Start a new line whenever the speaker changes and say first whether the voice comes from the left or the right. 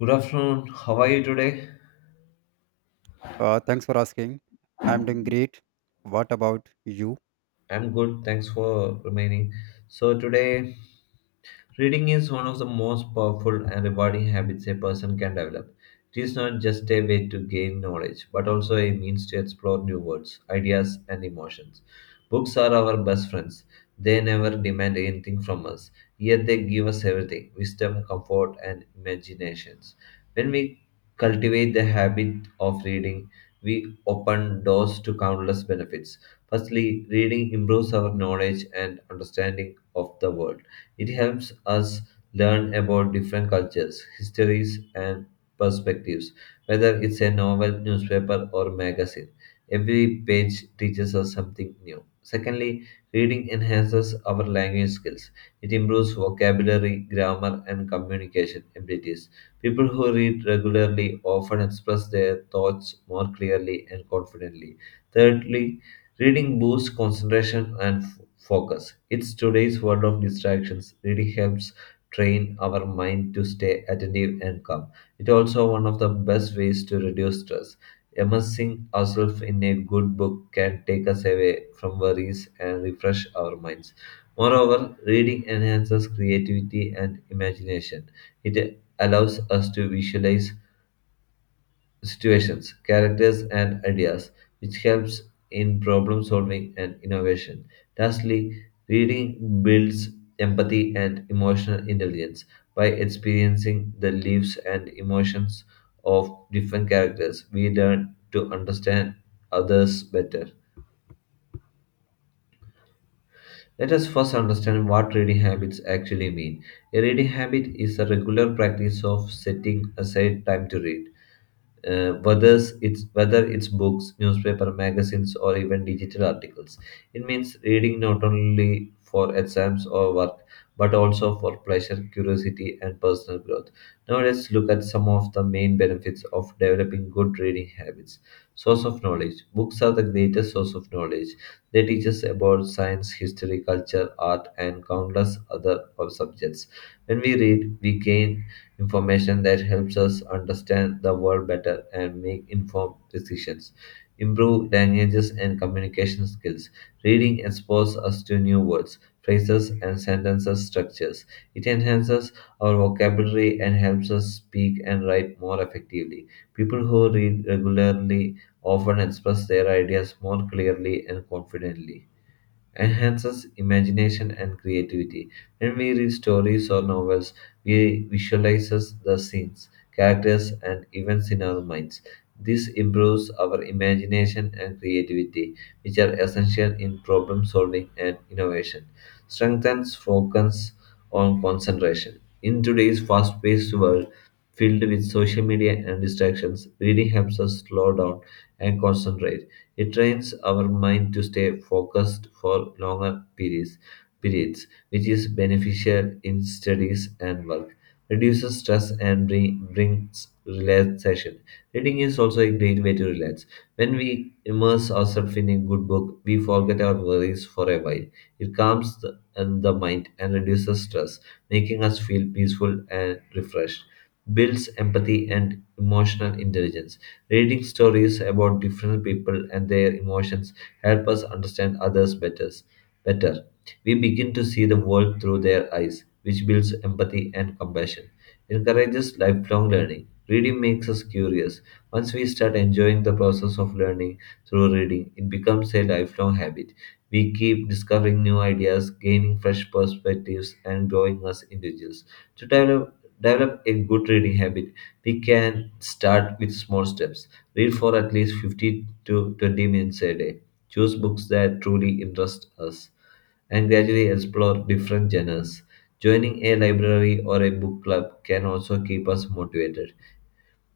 left: Good afternoon. How are you today?
right: Thanks for asking. I'm doing great. What about you?
left: I'm good. Thanks for remaining. So today, reading is one of the most powerful and rewarding habits a person can develop. It is not just a way to gain knowledge, but also a means to explore new words, ideas, and emotions. Books are our best friends. They never demand anything from us, yet they give us everything: wisdom, comfort, and imaginations. When we cultivate the habit of reading, we open doors to countless benefits. Firstly, reading improves our knowledge and understanding of the world. It helps us learn about different cultures, histories, and perspectives, whether it's a novel, newspaper, or magazine. Every page teaches us something new. Secondly, reading enhances our language skills. It improves vocabulary, grammar, and communication abilities. People who read regularly often express their thoughts more clearly and confidently. Thirdly, reading boosts concentration and focus. It's today's world of distractions, really helps train our mind to stay attentive and calm. It's also one of the best ways to reduce stress. Immersing ourselves in a good book can take us away from worries and refresh our minds. Moreover, reading enhances creativity and imagination. It allows us to visualize situations, characters, and ideas, which helps in problem solving and innovation. Lastly, reading builds empathy and emotional intelligence by experiencing the lives and emotions of different characters. We learn to understand others better. Let us first understand what reading habits actually mean. A reading habit is a regular practice of setting aside time to read, whether it's books, newspaper, magazines, or even digital articles. It means reading not only for exams or work, but also for pleasure, curiosity, and personal growth. Now let's look at some of the main benefits of developing good reading habits. Source of knowledge. Books are the greatest source of knowledge. They teach us about science, history, culture, art, and countless other of subjects. When we read, we gain information that helps us understand the world better and make informed decisions. Improve languages and communication skills. Reading exposes us to new words, phrases, and sentences structures. It enhances our vocabulary and helps us speak and write more effectively. People who read regularly often express their ideas more clearly and confidently enhances imagination and creativity. When we read stories or novels, we visualize the scenes, characters, and events in our minds. This improves our imagination and creativity, which are essential in problem solving and innovation. Strengthens focus on concentration. In today's fast paced world, filled with social media and distractions, reading helps us slow down and concentrate. It trains our mind to stay focused for longer periods, which is beneficial in studies and work. Reduces stress and brings relaxation. Reading is also a great way to relax. When we immerse ourselves in a good book, we forget our worries for a while. It calms the mind and reduces stress, making us feel peaceful and refreshed. Builds empathy and emotional intelligence. Reading stories about different people and their emotions help us understand others better. Better, we begin to see the world through their eyes, which builds empathy and compassion. Encourages lifelong learning. Reading makes us curious. Once we start enjoying the process of learning through reading, it becomes a lifelong habit. We keep discovering new ideas, gaining fresh perspectives, and growing as individuals. To develop a good reading habit, we can start with small steps. Read for at least 15 to 20 minutes a day. Choose books that truly interest us, and gradually explore different genres. Joining a library or a book club can also keep us motivated.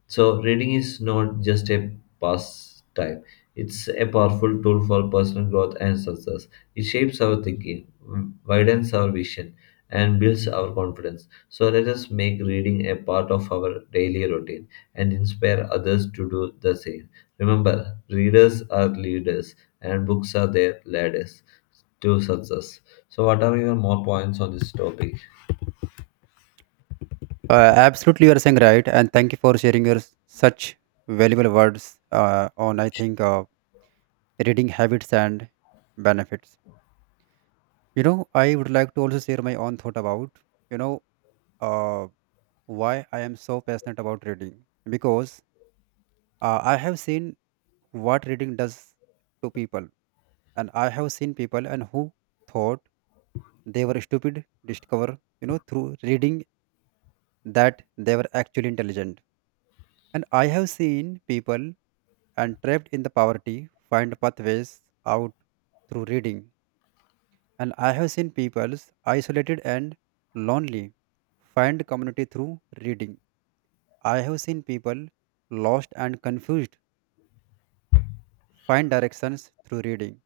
left: So, reading is not just a pastime, it's a powerful tool for personal growth and success. It shapes our thinking, widens our vision, and builds our confidence. So, let us make reading a part of our daily routine and inspire others to do the same. Remember, readers are leaders, and books are their ladders to success. So, what are your more points on this topic?
right: Uh, Absolutely, you are saying right, and thank you for sharing your such valuable words on I think, reading habits and benefits. You know, I would like to also share my own thought about you know uh, why I am so passionate about reading because I have seen what reading does to people, and I have seen people and who thought they were stupid discover, you know, through reading that they were actually intelligent. And I have seen people and trapped in the poverty find pathways out through reading. And I have seen peoples isolated and lonely find community through reading. I have seen people lost and confused find directions through reading.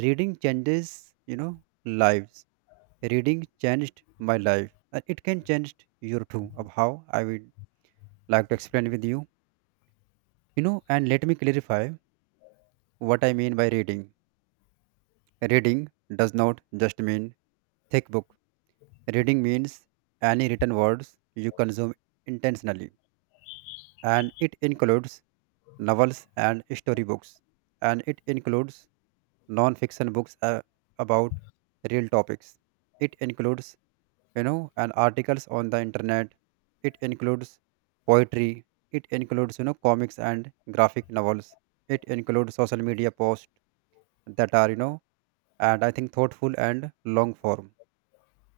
right: Reading changes, you know, lives. Reading changed my life. And it can change your too of how I would like to explain with you. You know, and let me clarify what I mean by reading. Reading does not just mean thick book. Reading means any written words you consume intentionally, and it includes novels and storybooks, and it includes non-fiction books about real topics. It includes, you know, and articles on the internet. It includes poetry. It includes, you know, comics and graphic novels. It includes social media posts that are, you know, and I think thoughtful and long form.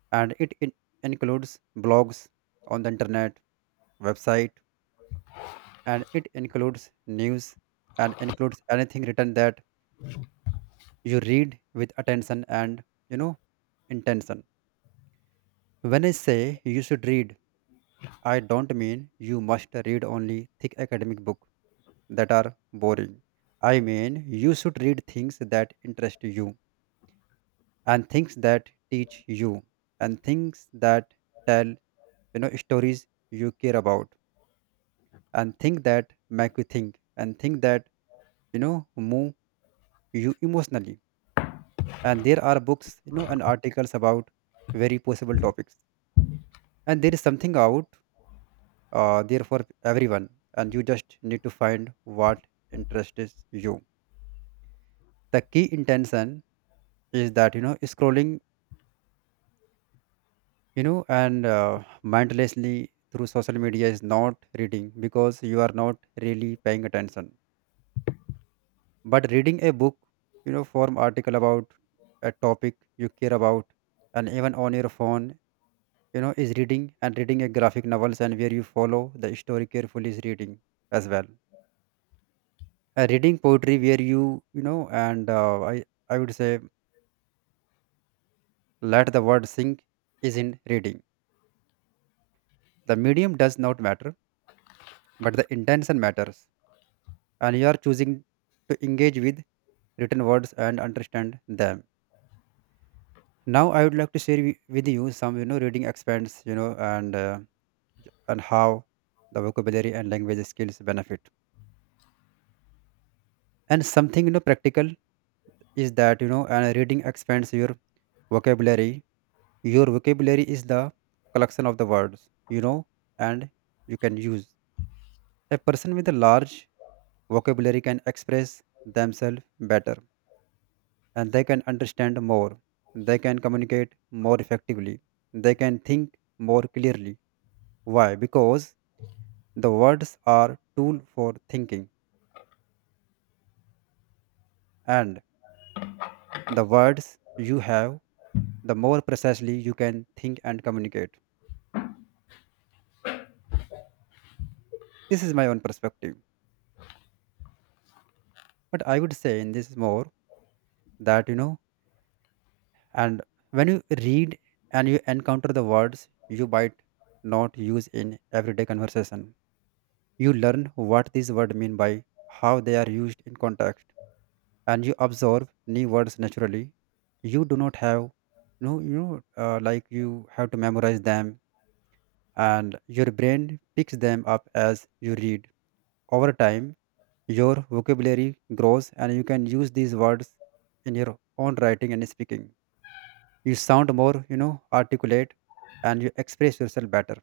right: And includes blogs on the internet, website, and it includes news, and includes anything written that you read with attention and, you know, intention. When I say you should read, I don't mean you must read only thick academic books that are boring. I mean you should read things that interest you, and things that teach you, and things that tell, you know, stories you care about, and things that make you think, and things that, you know, move you emotionally. And there are books, you know, and articles about very possible topics, and there is something out there for everyone, and you just need to find what interests you. The key intention is that, you know, scrolling, you know, and mindlessly through social media is not reading because you are not really paying attention. But reading a book, you know, form article about a topic you care about, and even on your phone, you know, is reading. And reading a graphic novels and where you follow the story carefully is reading as well. Reading poetry where you know, and I would say let the word sink is in reading. The medium does not matter, but the intention matters, and you are choosing to engage with written words and understand them. Now I would like to share with you some, you know, reading expands, you know, and how the vocabulary and language skills benefit, and something, you know, practical is that, you know, and reading expands your vocabulary. Your vocabulary is the collection of the words you know, and you can use. A person with a large vocabulary can express themselves better, and they can understand more. They can communicate more effectively. They can think more clearly. Why? Because the words are tool for thinking, and the words you have, the more precisely you can think and communicate. This is my own perspective. But I would say in this more that, you know, and when you read and you encounter the words you might not use in everyday conversation, you learn what these words mean by how they are used in context, and you observe new words naturally. You do not have no, you know, like you have to memorize them, and your brain picks them up as you read over time. Your vocabulary grows and you can use these words in your own writing and speaking. You sound more, you know, articulate, and you express yourself better.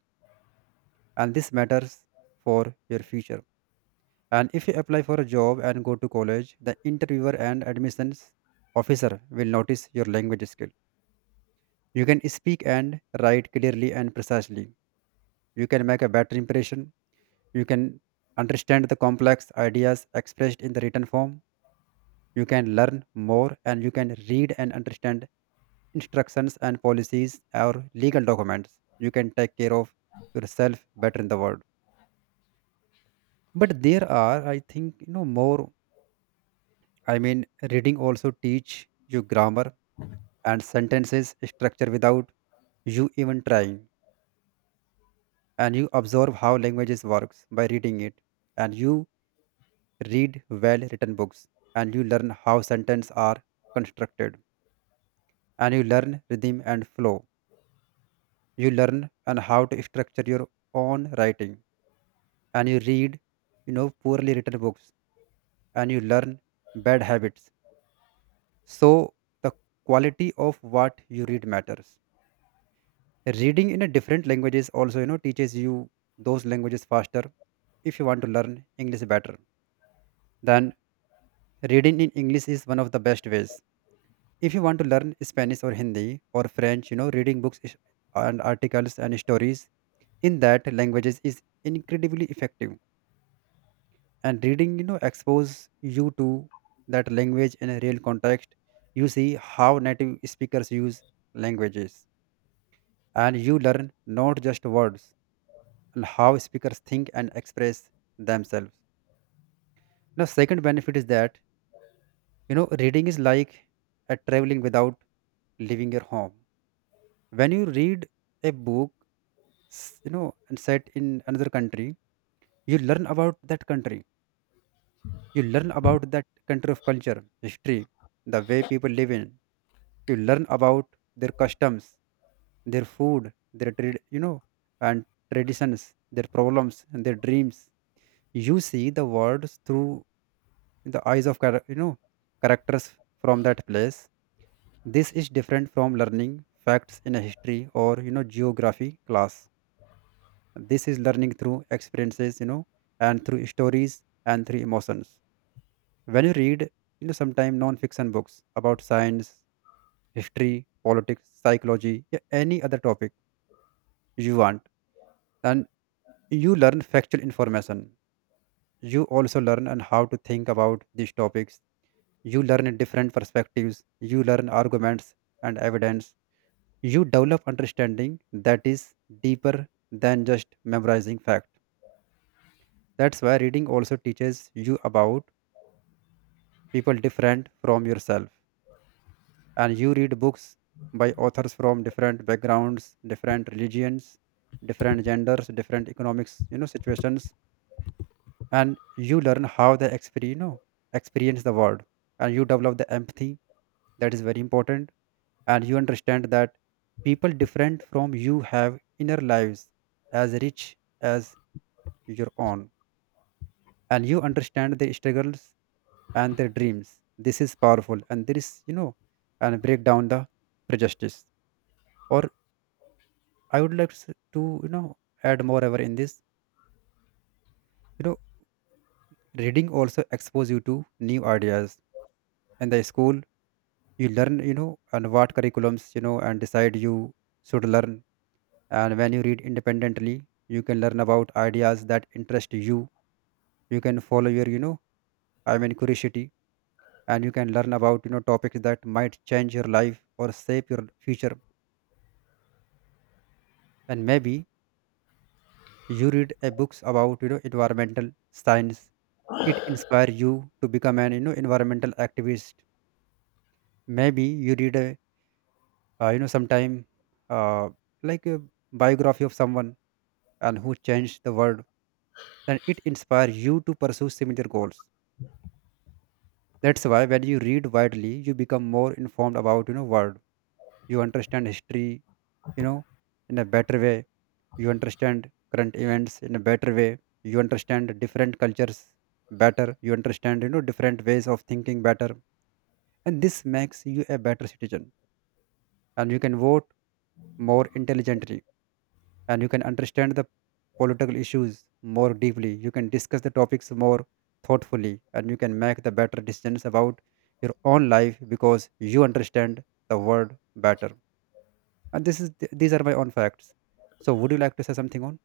right: And this matters for your future. And if you apply for a job and go to college, the interviewer and admissions officer will notice your language skill. You can speak and write clearly and precisely. You can make a better impression. You can understand the complex ideas expressed in the written form. You can learn more, and you can read and understand instructions and policies or legal documents. You can take care of yourself better in the world. But there are, I think, you know, more, I mean, reading also teach you grammar and sentences structure without you even trying, and you observe how languages works by reading it. And you read well written books and you learn how sentences are constructed, and you learn rhythm and flow. You learn and how to structure your own writing. And you read, you know, poorly written books and you learn bad habits. So the quality of what you read matters. Reading in a different languages also, you know, teaches you those languages faster. If you want to learn English better, then reading in English is one of the best ways. If you want to learn Spanish or Hindi or French, you know, reading and articles and stories in that languages is incredibly effective. And reading, you know, expose you to that language in a real context. You see how native speakers use languages, and you learn not just words, and how speakers think and express themselves. Now second benefit is that, you know, reading is like a traveling without leaving your home. When you read a book, you know, and set in another country, you learn about that country. You learn about that country of culture, history, the way people live in. You learn about their customs, their food, their trade, you know, and traditions, their problems and their dreams. You see the world through the eyes of you know, characters from that place. This is different from learning facts in a history or, you know, geography class. This is learning through experiences, you know, and through stories and through emotions. When you read, you know, sometimes non-fiction books about science, history, politics, psychology, yeah, any other topic you want, and you learn factual information. You also learn and how to think about these topics. You learn different perspectives. You learn arguments and evidence. You develop understanding that is deeper than just memorizing fact. That's why reading also teaches you about people different from yourself. And you read books by authors from different backgrounds, different religions, different genders, different economics, you know, situations, and you learn how they experience, you know, experience the world, and you develop the empathy that is very important. And you understand that people different from you have inner lives as rich as your own, and you understand their struggles and their dreams. This is powerful, and there is, you know, and break down the prejudice or I would like to, to, you know, add more ever in this. You know, reading also expose you to new ideas. In the school, you learn, you know, and what curriculums, you know, and decide you should learn. And when you read independently, you can learn about ideas that interest you. You can follow your, you know, I mean curiosity, and you can learn about, you know, topics that might change your life or shape your future. And maybe you read a books about, you know, environmental science, it inspire you to become an, you know, environmental activist. Maybe you read a you know, sometime uh, like a biography of someone and who changed the world, and it inspire you to pursue similar goals. That's why when you read widely, you become more informed about, you know, world. You understand history, you know, in a better way. You understand current events in a better way. You understand different cultures better. You understand, you know, different ways of thinking better. And this makes you a better citizen, and you can vote more intelligently, and you can understand the political issues more deeply. You can discuss the topics more thoughtfully, and you can make the better decisions about your own life because you understand the world better. And this is these are my own facts. So would you like to say something on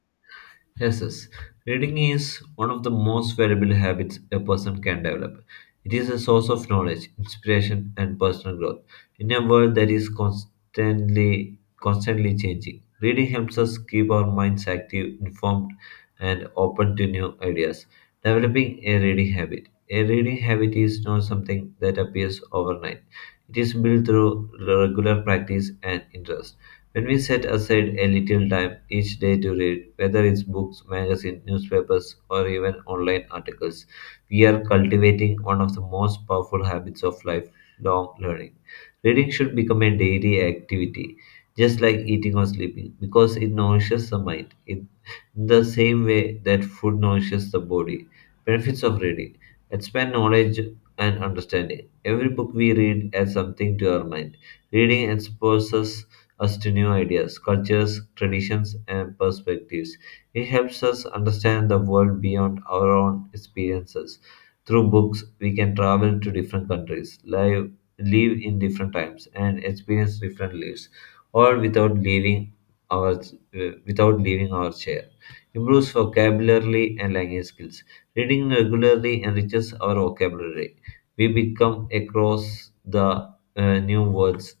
left: Yes, yes. Reading is one of the most valuable habits a person can develop. It is a source of knowledge, inspiration, and personal growth. In a world that is constantly changing, reading helps us keep our minds active, informed, and open to new ideas. Developing a reading habit. A reading habit is not something that appears overnight. It is built through regular practice and interest. When we set aside a little time each day to read, whether it's books, magazines, newspapers, or even online articles, we are cultivating one of the most powerful habits of lifelong learning. Reading should become a daily activity, just like eating or sleeping, because it nourishes the mind in the same way that food nourishes the body. Benefits of reading: expand knowledge and understanding. Every book we read adds something to our mind. Reading exposes us to new ideas, cultures, traditions, and perspectives. It helps us understand the world beyond our own experiences. Through books, we can travel to different countries, live in different times, and experience different lives, all without leaving our without leaving our chair. Improves vocabulary and language skills. Reading regularly enriches our vocabulary. We become across the new words,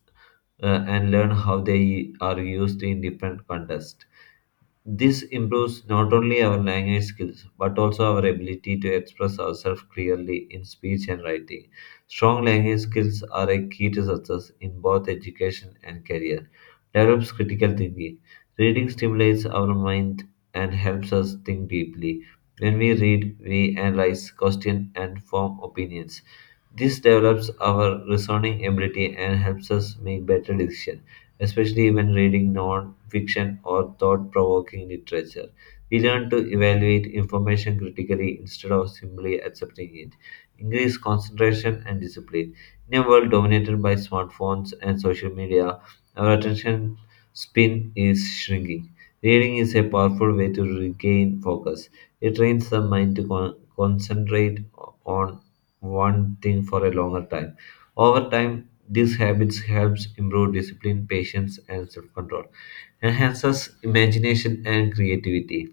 left: and learn how they are used in different contexts. This improves not only our language skills but also our ability to express ourselves clearly in speech and writing. Strong language skills are a key to success in both education and career. Develops critical thinking. Reading stimulates our mind and helps us think deeply. When we read, we analyze, question, and form opinions. This develops our reasoning ability and helps us make better decisions, especially when reading non fiction or thought provoking literature. We learn to evaluate information critically instead of simply accepting it. Increase concentration and discipline. In a world dominated by smartphones and social media, our attention span is shrinking. Reading is a powerful way to regain focus. It trains the mind to concentrate on one thing for a longer time. Over time, these habits helps improve discipline, patience, and self-control, enhances imagination and creativity.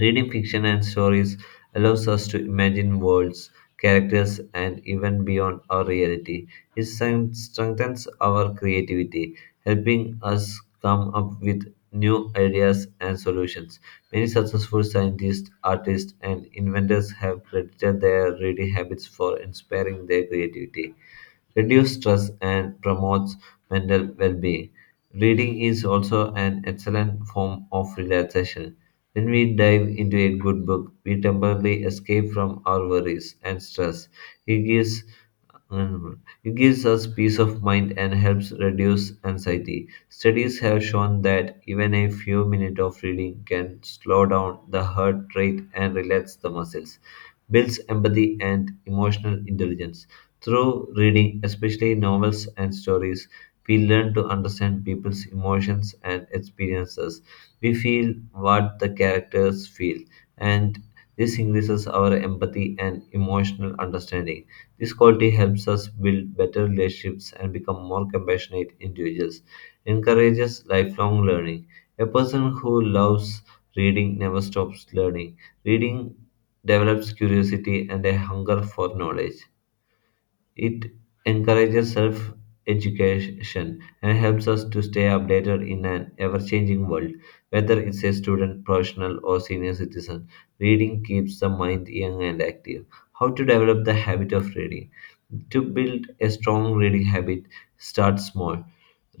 left: Reading fiction and stories allows us to imagine worlds, characters, and even beyond our reality. It strengthens our creativity, helping us come up with new ideas and solutions. Many successful scientists, artists, and inventors have credited their reading habits for inspiring their creativity. Reduce stress and promotes mental well-being. Reading is also an excellent form of relaxation. When we dive into a good book, we temporarily escape from our worries and stress. It gives it gives us peace of mind and helps reduce anxiety. Studies have shown that even a few minutes of reading can slow down the heart rate and relax the muscles, builds empathy and emotional intelligence. Through reading, especially novels and stories, we learn to understand people's emotions and experiences. We feel what the characters feel, and this increases our empathy and emotional understanding. This quality helps us build better relationships and become more compassionate individuals. Encourages lifelong learning. A person who loves reading never stops learning. Reading develops curiosity and a hunger for knowledge. It encourages self education and helps us to stay updated in an ever changing world. Whether it's a student, professional, or senior citizen, reading keeps the mind young and active. How to develop the habit of reading? To build a strong reading habit, start small.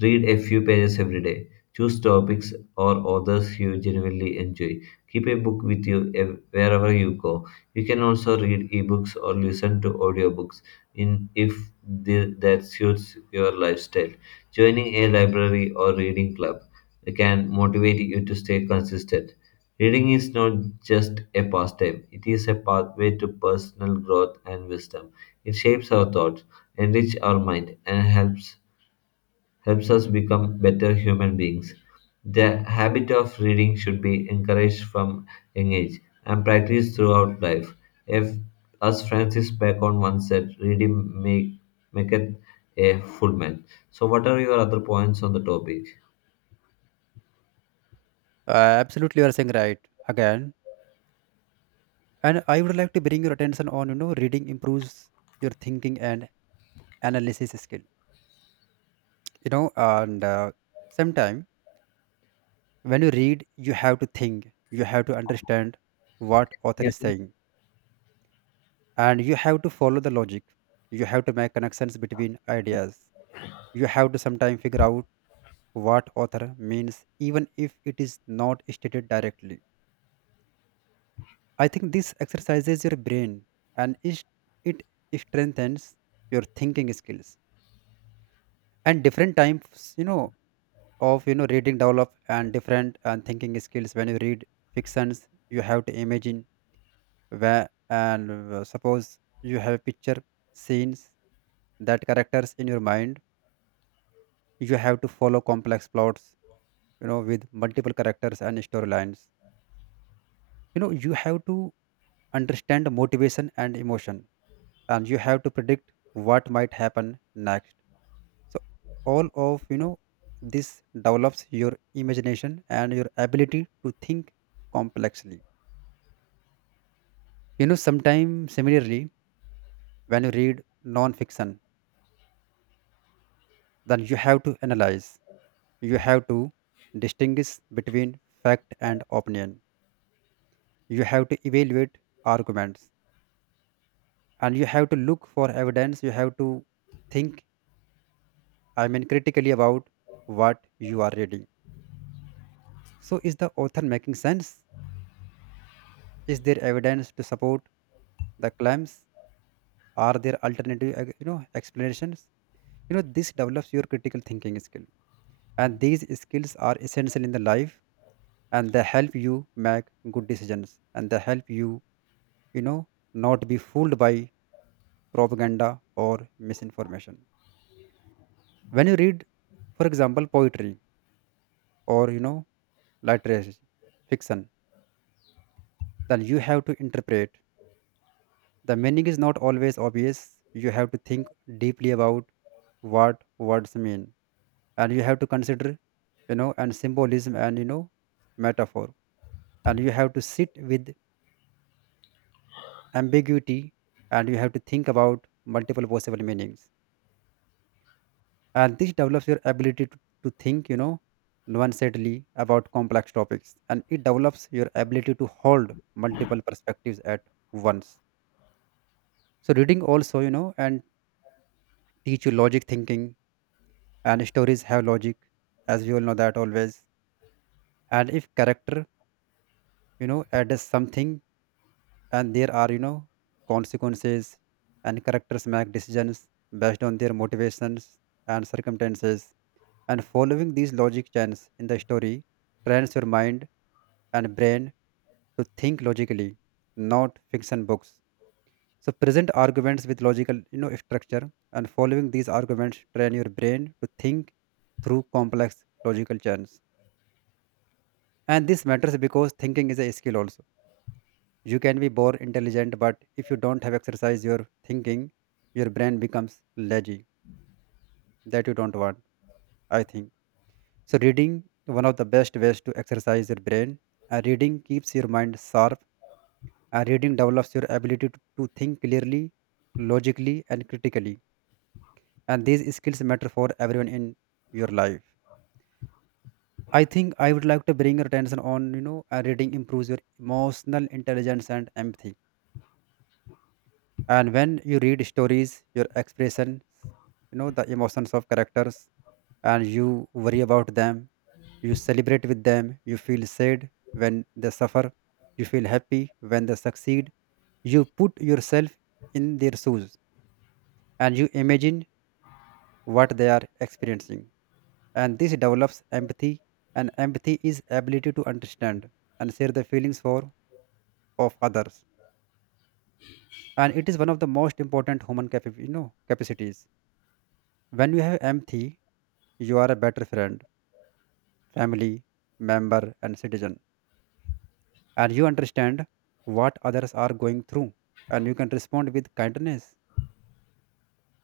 left: Read a few pages every day. Choose topics or authors you genuinely enjoy. Keep a book with you wherever you go. You can also read ebooks or listen to audiobooks in if the, that suits your lifestyle. Joining a library or reading club can motivate you to stay consistent. Reading is not just a pastime, it is a pathway to personal growth and wisdom. It shapes our thoughts, enriches our mind, and helps us become better human beings. The habit of reading should be encouraged from young age and practiced throughout life. If, as Francis Bacon once said, reading maketh a full man. So, what are your other points on the topic?
right: absolutely you are saying right again. And I would like to bring your attention on, you know, reading improves your thinking and analysis skill. You know, and sometimes when you read, you have to think, you have to understand what author
left: Yeah.
right: is saying, and you have to follow the logic. You have to make connections between ideas. You have to sometimes figure out what author means, even if it is not stated directly. I think this exercises your brain, and it strengthens your thinking skills, and different types of reading develop and different and thinking skills. When you read fictions, you have to imagine where, and suppose you have picture scenes that characters in your mind. You have to follow complex plots with multiple characters and storylines. You have to understand motivation and emotion, and you have to predict what might happen next. So all of this develops your imagination and your ability to think complexly. Sometimes, similarly, when you read non-fiction, then you have to analyze, you have to distinguish between fact and opinion, you have to evaluate arguments, and you have to look for evidence. You have to think, I mean, critically about what you are reading. So, is the author making sense? Is there evidence to support the claims? Are there alternative, explanations? This develops your critical thinking skill, and these skills are essential in the life, and they help you make good decisions, and they help you, you know, not be fooled by propaganda or misinformation. When you read, for example, poetry, or literature, fiction, then you have to interpret. The meaning is not always obvious. You have to think deeply about what words mean, and you have to consider, and symbolism, and metaphor, and you have to sit with ambiguity, and you have to think about multiple possible meanings. And this develops your ability to think, nuancedly about complex topics, and it develops your ability to hold multiple perspectives at once. So reading also, and teach you logic thinking, and stories have logic, as we all know that always. And if character adds something, and there are consequences, and characters make decisions based on their motivations and circumstances. And following these logic chains in the story trains your mind and brain to think logically. Not fiction books, so present arguments with logical structure, and following these arguments train your brain to think through complex logical chains. And this matters because thinking is a skill also. You can be born intelligent, but if you don't have exercise your thinking, your brain becomes lazy. That you don't want, I think. So reading one of the best ways to exercise your brain. Reading keeps your mind sharp. Reading develops your ability to think clearly, logically, and critically. And these skills matter for everyone in your life. I think I would like to bring your attention on reading improves your emotional intelligence and empathy. And when you read stories, your expressions, the emotions of characters, and you worry about them, you celebrate with them, you feel sad when they suffer, you feel happy when they succeed. You put yourself in their shoes, and you imagine what they are experiencing, and this develops empathy. And empathy is ability to understand and share the feelings for of others, and it is one of the most important human capacities. When you have empathy, you are a better friend, family member, and citizen, and you understand what others are going through, and you can respond with kindness,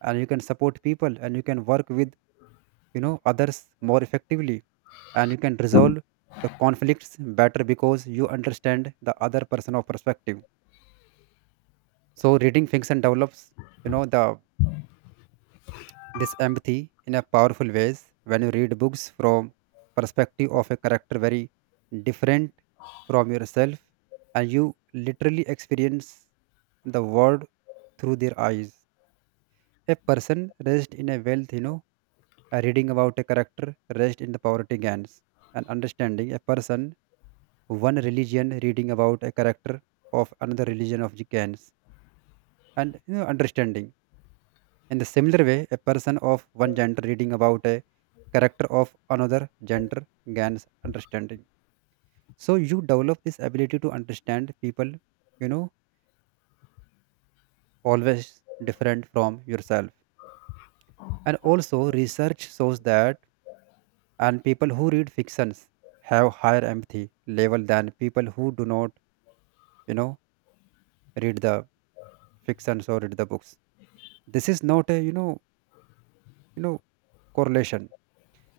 right: and you can support people, and you can work with others more effectively, and you can resolve the conflicts better because you understand the other person of perspective. So reading fiction develops, the this empathy in a powerful ways when you read books from perspective of a character very different from yourself, and you literally experience the world through their eyes. A person raised in a wealth, reading about a character raised in the poverty gangs and understanding a person one religion, reading about a character of another religion of the gangs, and understanding. In the similar way, a person of one gender reading about a character of another gender gains understanding. So you develop this ability to understand people, you know, always different from yourself. And also, research shows that and people who read fictions have higher empathy level than people who do not, you know, read the fictions or read the books. This is not a, you know, correlation.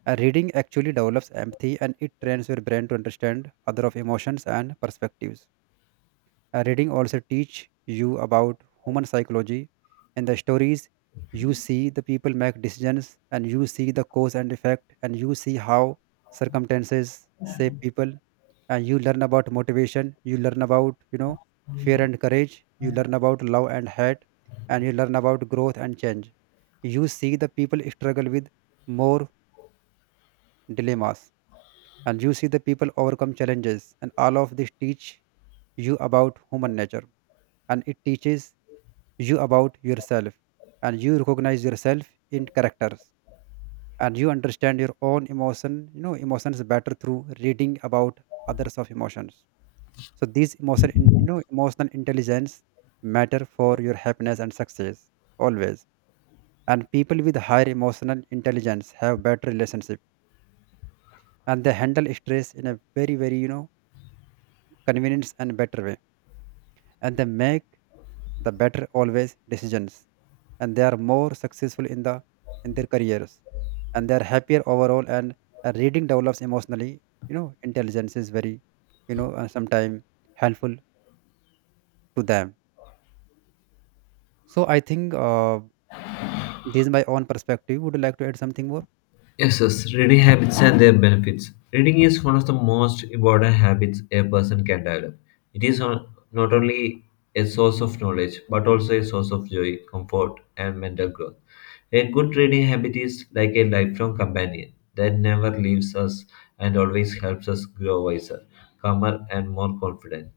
right: Reading actually develops empathy, and it trains your brain to understand other of emotions and perspectives. Reading also teach you about human psychology. In the stories, you see the people make decisions, and you see the cause and effect, and you see how circumstances shape people. And you learn about motivation, you learn about fear and courage, you learn about love and hate, and you learn about growth and change. You see the people struggle with more dilemmas, and you see the people overcome challenges, and all of this teach you about human nature, and it teaches you about yourself. And you recognize yourself in characters, and you understand your own emotions better through reading about others of emotions. So these emotional intelligence matter for your happiness and success always. And people with higher emotional intelligence have better relationship, and they handle stress in a very, very convenience and better way, and they make the better always decisions, and they are more successful in their careers, and they are happier overall. And reading develops emotionally, intelligence is very, sometime helpful to them. So I think, this is my own perspective. Would you like to add something more?
left: Yes, yes, reading habits and their benefits. Reading is one of the most important habits a person can develop. It is not only a source of knowledge, but also a source of joy, comfort, and mental growth. A good reading habit is like a lifelong companion that never leaves us and always helps us grow wiser, calmer, and more confident.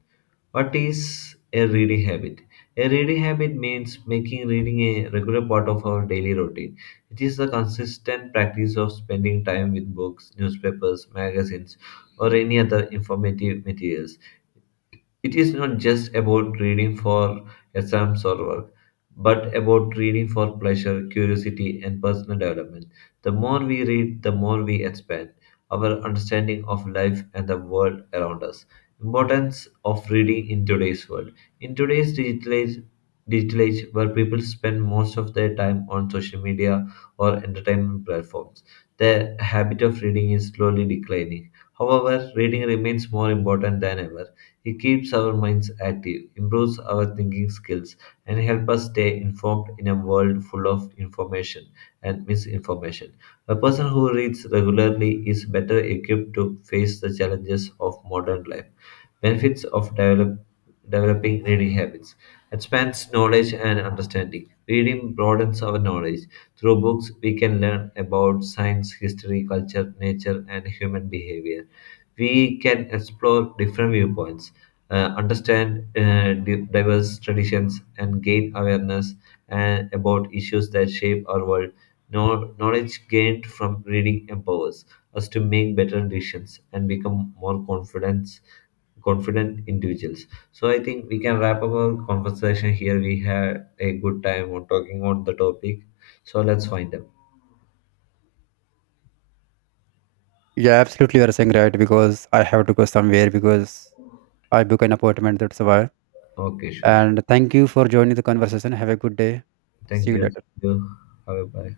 left: What is a reading habit? A reading habit means making reading a regular part of our daily routine. It is the consistent practice of spending time with books, newspapers, magazines, or any other informative materials. It is not just about reading for exams or work, but about reading for pleasure, curiosity, and personal development. The more we read, the more we expand our understanding of life and the world around us. Importance of reading in today's world. In today's digital age where people spend most of their time on social media or entertainment platforms, the habit of reading is slowly declining. However, reading remains more important than ever. It keeps our minds active, improves our thinking skills, and helps us stay informed in a world full of information and misinformation. A person who reads regularly is better equipped to face the challenges of modern life. Benefits of developing reading habits, expands knowledge and understanding. Reading broadens our knowledge. Through books, we can learn about science, history, culture, nature, and human behavior. We can explore different viewpoints, understand diverse traditions, and gain awareness about issues that shape our world. Knowledge gained from reading empowers us to make better decisions and become more confident individuals. So I think we can wrap up our conversation here. We had a good time on talking on the topic. So let's find them.
right: Yeah, absolutely, you are saying right, because I have to go somewhere, because I book an appointment, that's why.
left: Okay, sure, sure.
right: And thank you for joining the conversation. Have a good day.
left: Thank
right: See you
left: you. Thank
right: later.
left: you. Bye bye.